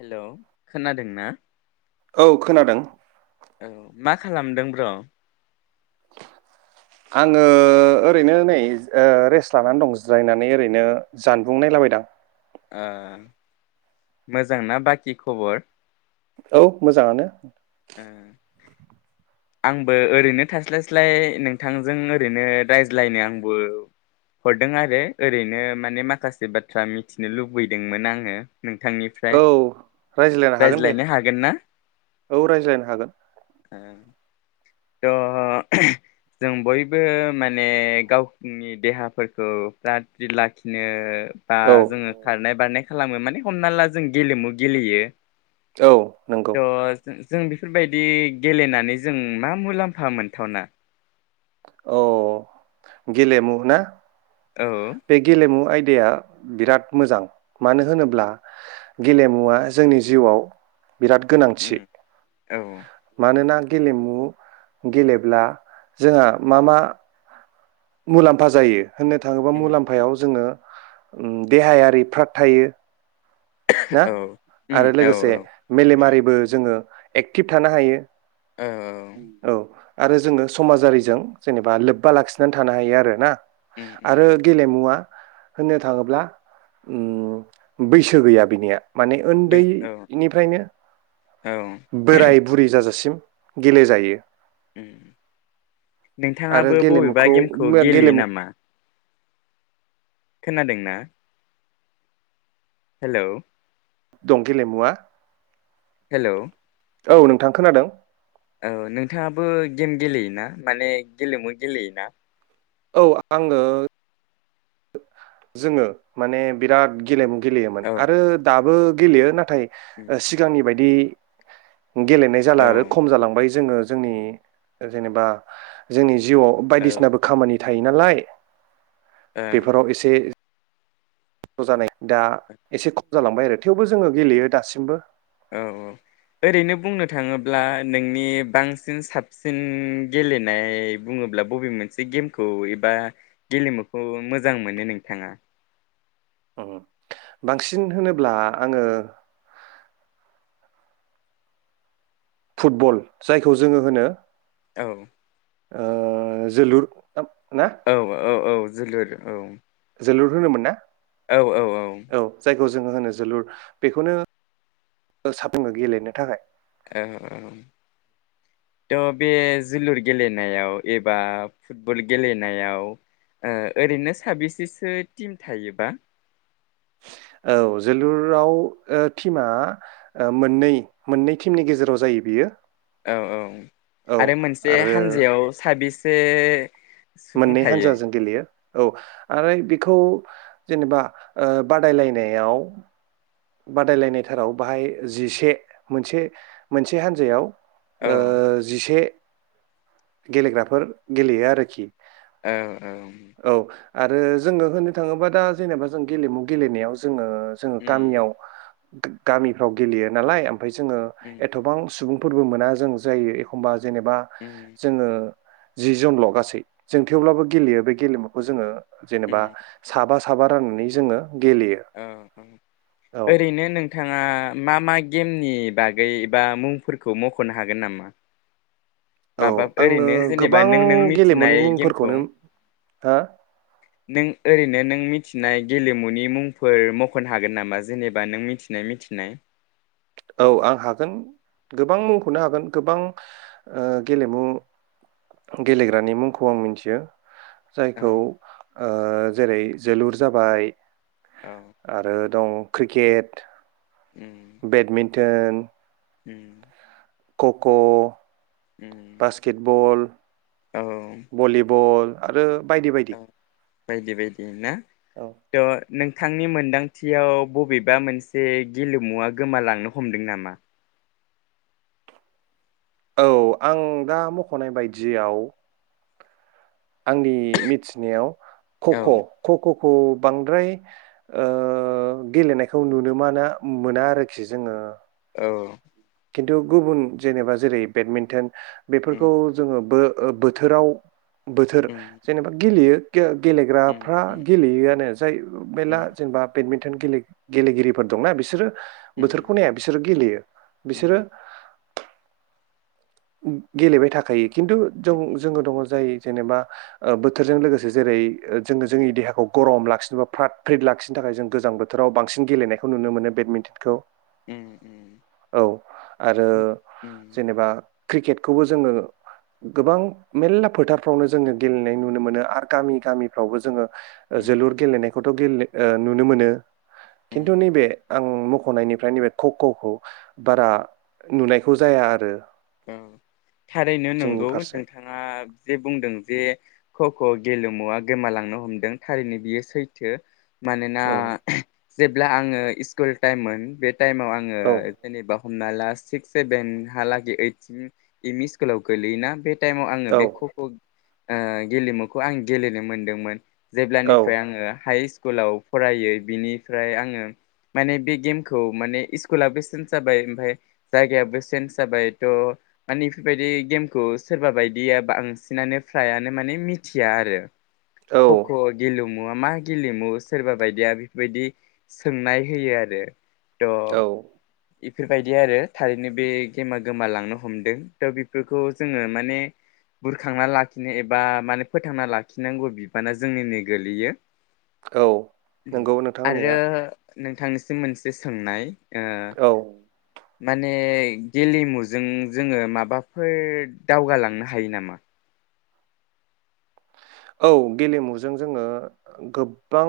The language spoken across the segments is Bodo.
हेल' खोनादों ना? औ खोनादों औ मा खालामदों ब्र'? आङो ओरैनो नै ओ रेस्ट लानानै दं जिरायनानै ओरैनो जानबुं नायलाबायदां। ओ मोजांना बाकि खबर? औ मोजाङानो। उम आंबो ओरैनो थास्लायस्लाय नोंथांजों ओरैनो रायज्लायनो आंबो हरदों आरो ओरैनो माने माखासे बाथ्रा मिथिनो लुबैदोंमोन आङो। नोंथांनिफ्राय औ रायज्लायनो हागोन ना? ज्लायनो हागोन थ' जों बयबो माने गावनि देहाफोरखौ फ्राद फ्रिद लाखिनो बा औ जोङो खारनाय बारनाय खालामो माने हमना ला जों गेलेमु गेलेयो। औ थ' नंगौ। जों जों बेफोरबायदि गेलेनानै जों मा मुलाम्फा मोनथावना? औ गेलेमु ना? औ बे गेलेमु आय दाया बिराद मोजां मानो होनोब्ला गेलेमुवा जोंनि जिउआव बिराद गोनांथि। औ मानोना बे गेलेमु गेलेब्ला जोंहा मा मा मुलाम्फा जायो होननो थाङोब्ला उम मुलाम्फायाव जोङो देहायारि फ्रात थायो। ना? औ आरो औ लोगोसे मेलेमारिबो जोङो - एक्टिभ थानो हायो। औ औ आरो जोङो समाजारिजों जेनेबा लोब्बा लाखिनानै थानो हायो आरो ना उम उम आरो उम गेलेमुवआ होननो थाङोब्ला बैसो गैया बिनिया माने बै औ उन्दैनिफ्रायनो औ बोराय बुरै जाजासिम गेलेेजायो उम आरो नोंथाङाबो बबेबा गेलेमुखौ गेमखौ गेलेयो गेलेमु नामा खोनादोंना हेल' दं गेलेमुआ हेल' औ नोंथां खोनादों औ नोंथाङाबो गेम गेलेयोना माने गेलेमु गेलेयोना औ आङो जोङो माने बिराद गेलेमु गेलेयोमोन औ आरो दाबो गेलेयो ना उम नाथाय सिगांनि बायदि बि गेलेनाय औ जाला आरो खम जालांबाय जोङो जोंनि जेनेबा जोंनि जिउआव औ बायदिसिनाबो खामानि थायो नालाय ओं बेफोराव इसे खस्थ' जानाय दा एसे खम जालांबाय आरो थेवबो जोङो गेलेयो दासिमबो। औ औ ओरैनो बुंनो थाङोब्ला नोंनि बांसिन साबसिन गेलेनाय बुङोब्ला बबे मोनसे गेमखौ एबा गेलेमुखौ मोजां मोनो नोंथाङा? अ बांसिन होनोब्ला आङो फुटबल जायखौ जोङो होनो औ ओ जोलुर ना? औ औ औ जोलुर औ जोलुर होनोमोन ना औ औ औ जायखौ जोङो होनो जोलुर बेखौनो साफुङो गेलेनो थाखाय औ थ' बे जोलुर गेलेनायाव एबा फुटबल गेलेनायाव ओरैनो साबेसेसो टिम थायोबा? औ जोलुराव ओ टिमा ओ मोननै मोननै टिमनि गेजेराव जायो बियो। औ औ औ आरो मोनसे आरो हानजायाव साबेस से मोननै हान्जाजों गेलेयो। औ आरो बेखौ जेनेबा ओ बादायलायनायाव बादायलायनाय थाराव बाहाय जिसे मोनसे मोनसे हान्जायाव। औ ओ जिसे गेलेग्राफोर गेलेयो आरोखि औ औ औ आरो जोङो होननो थाङोबा दा जेनेबा जों गेलेमु गेलेनायाव जोङो जोङो उम गामियाव गामिफ्राव गेलेयो नालाय ओम फ्राय जोङो उम एथ'बां सुबुं फोरबो मोना जों जायो एखम्बा जेनेबा उम जोङो जि जनल' गासै जों थेवब्लाबो गेलेयो बे गेलेमुखौ जोङो जेनेबा उम साबा साबा राननानै जोङो गेलेयो। औ औ औ ओरैनो नों थाङा मा मा गेमनि बागै एबा मुंफोरखौ मख'नो हागोन नामा? औ माबा आङो ओरैनो जेनेबा गोबां नों नों मिथिनाय गेलेमुनि गेमखौ मुंफोरखौनो हा नों ओरैनो नों मिथिनाय गेलेमुनि मुंफोर मख'नो हागोन नामा? जेनेबा नों मिथिनाय मिथिनाय औ आं हागोन गोबां मुंखौनो हागोन गोबां गेलेमु गेलेग्रानि मुंखौ आं मिथियो। औ जायखौ ओ जेरै जोलुर जाबाय औ आरो दं क्रिकेट उम बेडमिन्टन उम खख' उम बासकेटबल औ बल आरो बायदि बायदि। औ बायदि बायदि ना [unintelligible] नोंथांनि मोनदांथियाव बबेबा मोनसे गेलेमुवा गोमालांनो हमदों नामा? औ आं दा मख'नाय बायदियाव आंनि मिथिनायाव औ खख' खख'खौ बांद्राय गेलेनायखौ नुनो मोना मोना आरोखि जोङो। औ खिन्थु गुबुन जेनेबा जेरै बेडमिन्टन बेफोरखौ उम जोङो बो बोथोराव बोथोर उम जेनेबा गेलेयो गे उम गेलेग्राफ्रा उम गेलेयोआनो जाय बेना जेनेबा बेदमिनटन गेले गेलेगिरिफोर दंना बिसोरो बोथोरखौ नाया बिसोरो गेलेयो। बिसोरो- गेलेबाय थाखायो खिन्थु जों जोङो दङ जाय जेनेबा बोथोरजों लोगोसे जेरै जोङो जोंनि देहाखौ गरम लाखिनोबा फ्राद फ्रिद लाखिनो थाखाय जों गोजां बोथोराव बांसिन गेलेनायखौ नुनो मोनो बेदमिनटन खौ। औ आरो जेनेबा क्रिकेटखौबो जोङो गोबां मेरला फोथारफ्रावनो जोङो गेलेनाय नुनो मोनो आरो गामि गामिफ्रावबो जोङो जोलुर गेलेनायखौथ' नुनो मोनो खिनथु नैबे आं मख'नाय निफ्राय नैबे ख'ख'खौ बारा नुनायखौ जाया आरो। औ थारैनो जोंनि नंगौ फारसे नोंथाङा जे बुंदों जे ख ख' गेलेमुया गोमालांनो हमदों थारैनो बियो सैथो। मानोना उम जेब्ला आङो स्कुल टाइममोन बे टाइमाव आङो औ जेनेबा हमना ला सिक्स सेभेन हलागै ओइद एम इ स्कुलाव गोलैयोना बे टाइमाव आङो बे ख'ख' गेलेमुखौ आं गेलेनो मोनदोंमोन। औ जेब्लानिफ्राय आङो हाइस स्कुलाव फरायो बिनिफ्राय आङो माने बे गेमखौ माने स्कुलाबो सेनज जाबाय ओमफाय जायगायाबो सेनज जाबाय थ' मानि बेफोरबायदि गेमखौ सोरबा बायदिया बांसिनानो फ्रायानो माने मिथिया आरो औ खख' गेलुं मुङामा गेलेमु सोरबा बायदिया बेफोरबायदि सोंनाय होयो आरो द' औ बेफोरबायदि आरो थारैनो बे गेमा गोमालांनो हमदों औ नंगौ नोंथां आरो होननाया नोंथांनिसिम मोनसे सोंनाय ओ औ माने गेलज मो जों जोङो माबाफोर दावगालांनो हायो नामा औ गेलेमुजों जोङो गोबां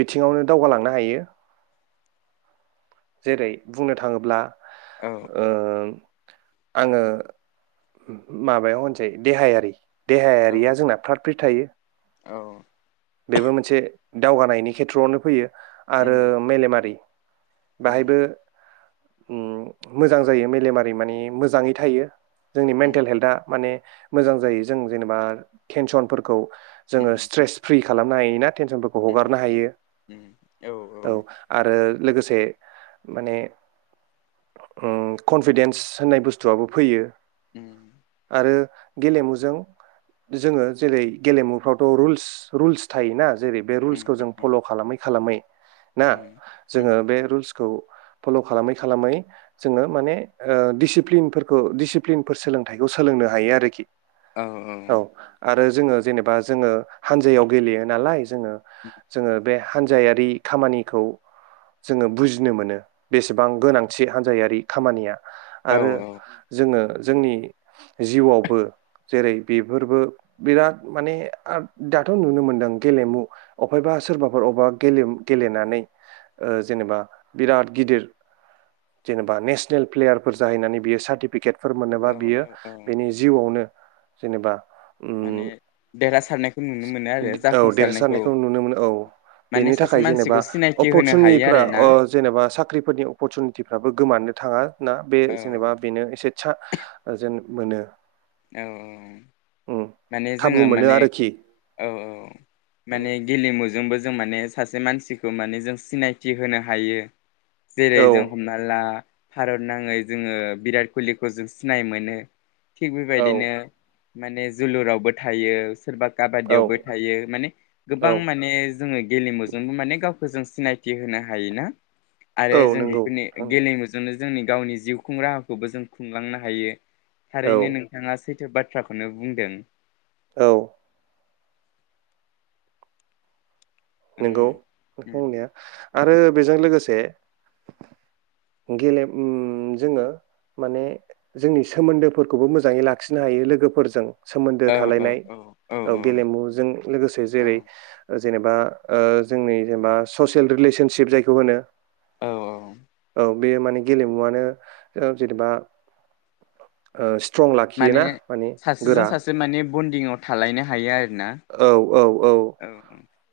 बिथिङावनो दावगालांनो हायो जेरै बुंनो थाङोब्ला औ ओं आङो माबायाव होनसै देहायारि औ देहायारिया जोंना फ्राद फ्रिद थायो औ बेबो मोनसे दावगानायनि आरो उम मेलेमारि बाहायबो उम मोजां जायो मेलेमारि माने मोजाङै थायो जोंनि उम मेन्टेल हेल्था माने मोजां जायो जों जेनेबा टेनसनफोरखौ जोङो उम स्ट्रेस फ्रि खालामनो हायोना टेनसनफोरखौ उम हगारनो हायो औ आरो लोगोसे माने कनफिदेन्स होननाय बुस्थुवाबो फैयो उम आरो गेलेमुजों जोङो जेरै गेलेमुफ्रावथ' रुल्स रुल्स थायोना जेरै बे उम रुल्सखौ जों उम फल' खालामै खालामै ना उम उम जोङो बे रुल्सखौ फल' खालामै खालामै जोङो माने दिडसिप्लिनफोरखौ डिसिप्लिनफोर सोलोंथाइखौ सोलोंनो हायो आरोखि औ औ आरो जोङो जेनेबा जोङो हानजायाव गोेलैयो नालाय जोङो जोङो बे हान्जायारि खामानिखौ जोङो बुजिनो मोनो बेसेबां गोनांथि हान्जायारि खामानिया औ आरो जोङो जोंनि जिउआवबो जेरै बेफोरबो बिराद माने दाथ' नुनो मोन्दों गेलेमु अबहायबा सोरबाफोर अबेबाे गेलेनानै जेनेबा बिराद गिदिर जेनेबा नेसनेल प्लेयारफोर जाहैनानै बियो सार्टिफिकेट फोर मोनोबा औ औ बियो औ औ बेनि जिउआवनो जेनेबा उम माने देरहासारनायखौ नुनो मोनो आरो औ जाफुंसारनायखौ देरसारनायखौ नुनो मोनो औ माने बेनि सासे थाखाय जेनेबा मानसिखौ सिनायथि होनो हायो अपरसुनिफ्रा आरोना जेनेबा साख्रिफोरनि अपरचुनिटिफ्राबो गोमानो थाङा ना बे औ जेनेबा बेनो एसेसा जेन मोनो औ औ उम माने खाबु जोङो मोनो माने आरोखि औ औ उम माने गेलेमुजों जों जों माने सासे मानसिखौ माने जों सिनायथि होनो हायो जेरै औ जों हमना ला भारत नाङै जोङो बिराट कलिखौ जों सिनाय मोनो थिग बे औ बायदिनो माने जोलुरावबो थायो सोरबा औ काबादियावबो थायो माने गोबां औ माने जोङो गेलेमुजोंबो माने गाव फोर जों सिनायथि होनो हायोना आरो औ जों नंगौ बेफोरनि थांनाया गेलेमुजोंनो जोंनि गावनि जिउ खुं राहाखौबो जों खुंलांनो हायो औ ओरैनो नोंथाङा सै जों बाथ्राखौनो बुंदों औ उम नंगौ नों उम बुंनाया आरो बेजों लोगोसे गेले उम जोङो माने जोंनि सोमोन्दोफोरखौबो मोजाङै लाखिनो हायो लोगोफोरजों सोमोन्दो औ औ थालायनाय औ औ गेलेमुजों लोगोसे औ जेरै जेनेबा जोंनि जेनेबा ससियेल रिलेसनसिप जायखौ होनो औ औ बे माने गेलेमुआनो जेनेबा ओ स्ट्रं लाखियोना माने गोरा बन्डिंआव थालायनो हायो आरो औ औ औ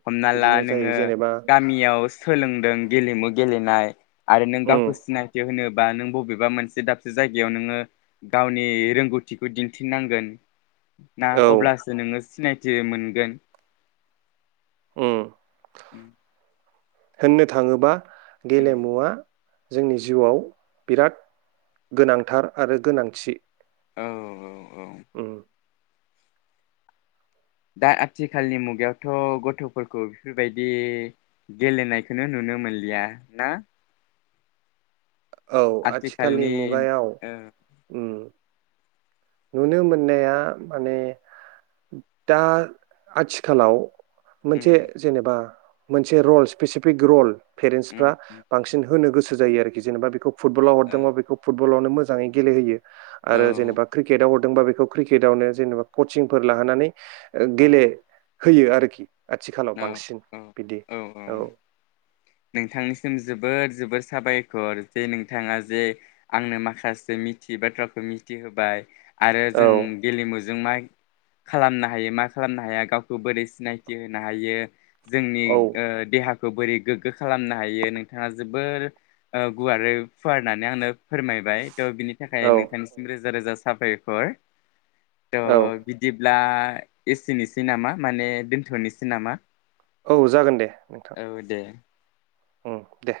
हमना ला बिदिनो जायो नोङो जेनेबा गामियाव सोलोंदों गेलेमु गेलेनाय आरो नों उम गावखौ सिनायथि होनो बा नों बबेबा मोनसे दाबसे जायगायाव नोङो गावनि रोंगौथिखौ दिन्थिनांगोन ना औ अब्लासो नोङो सिनायथि मोनगोन अ उम होननो थाङोबा उम गेलेमुवा जोंनि जिउआव बिराद गोनांथार आरो गोनांथि औ औ उम दा आथिखालनि मुगायावथ' गथ'फोरखौ बेफोरबायदि गेलेनायखोनो नुनो मोनलिया ना औ आथिखालनि मुगायाव ओ नुनो मोननाया माने दा आथिखालाव उम मोनसे जेनेबा मोनसे रल स्पेसिफिक रल उम पेरेन्टसफ्रा उम बांसिन होनो गोसो जायो आरोखि जेनेबा बेखौ फुटबलाव ओ हरदोंबा बेखौ फुटबलावनो मोन मोजाङै गेलेहोयो औ आरो जेनेबा हरदोंबा बेखौ क्रिकेटआवनो जेनेबा कचिंफोर लाहोनानै औ गेले होयो आरोखि आथिखालाव औ बांसिन औ बिदि औ औ नोंथांनिसिम जोबोद जोबोर साबायखर जे नोंथाङा जे आंनो माखासे मिथियै बाथ्राखौ मिथिहोबाय आरो औ जों गेलेमु जों मा खालामनो हायो मा खालामनो हाया गावखौ बोरै सिनायथि होनो हायो जोंनि औ देहाखौ खौ बोरै गोग्गो खालामनो हायो नोंथाङा जोबोर गुवारै फुवार होननानै आंनो फोरमायबाय थ' बिनि थाखाय औ नोंथांनिसिम रोजा रोजा साबायखर थ' औ बिदि बिदिब्ला एसिनिसै नामा माने दोनथ'नोसै सि नामा औ जागोन दे नोंथां। औ दे उम दे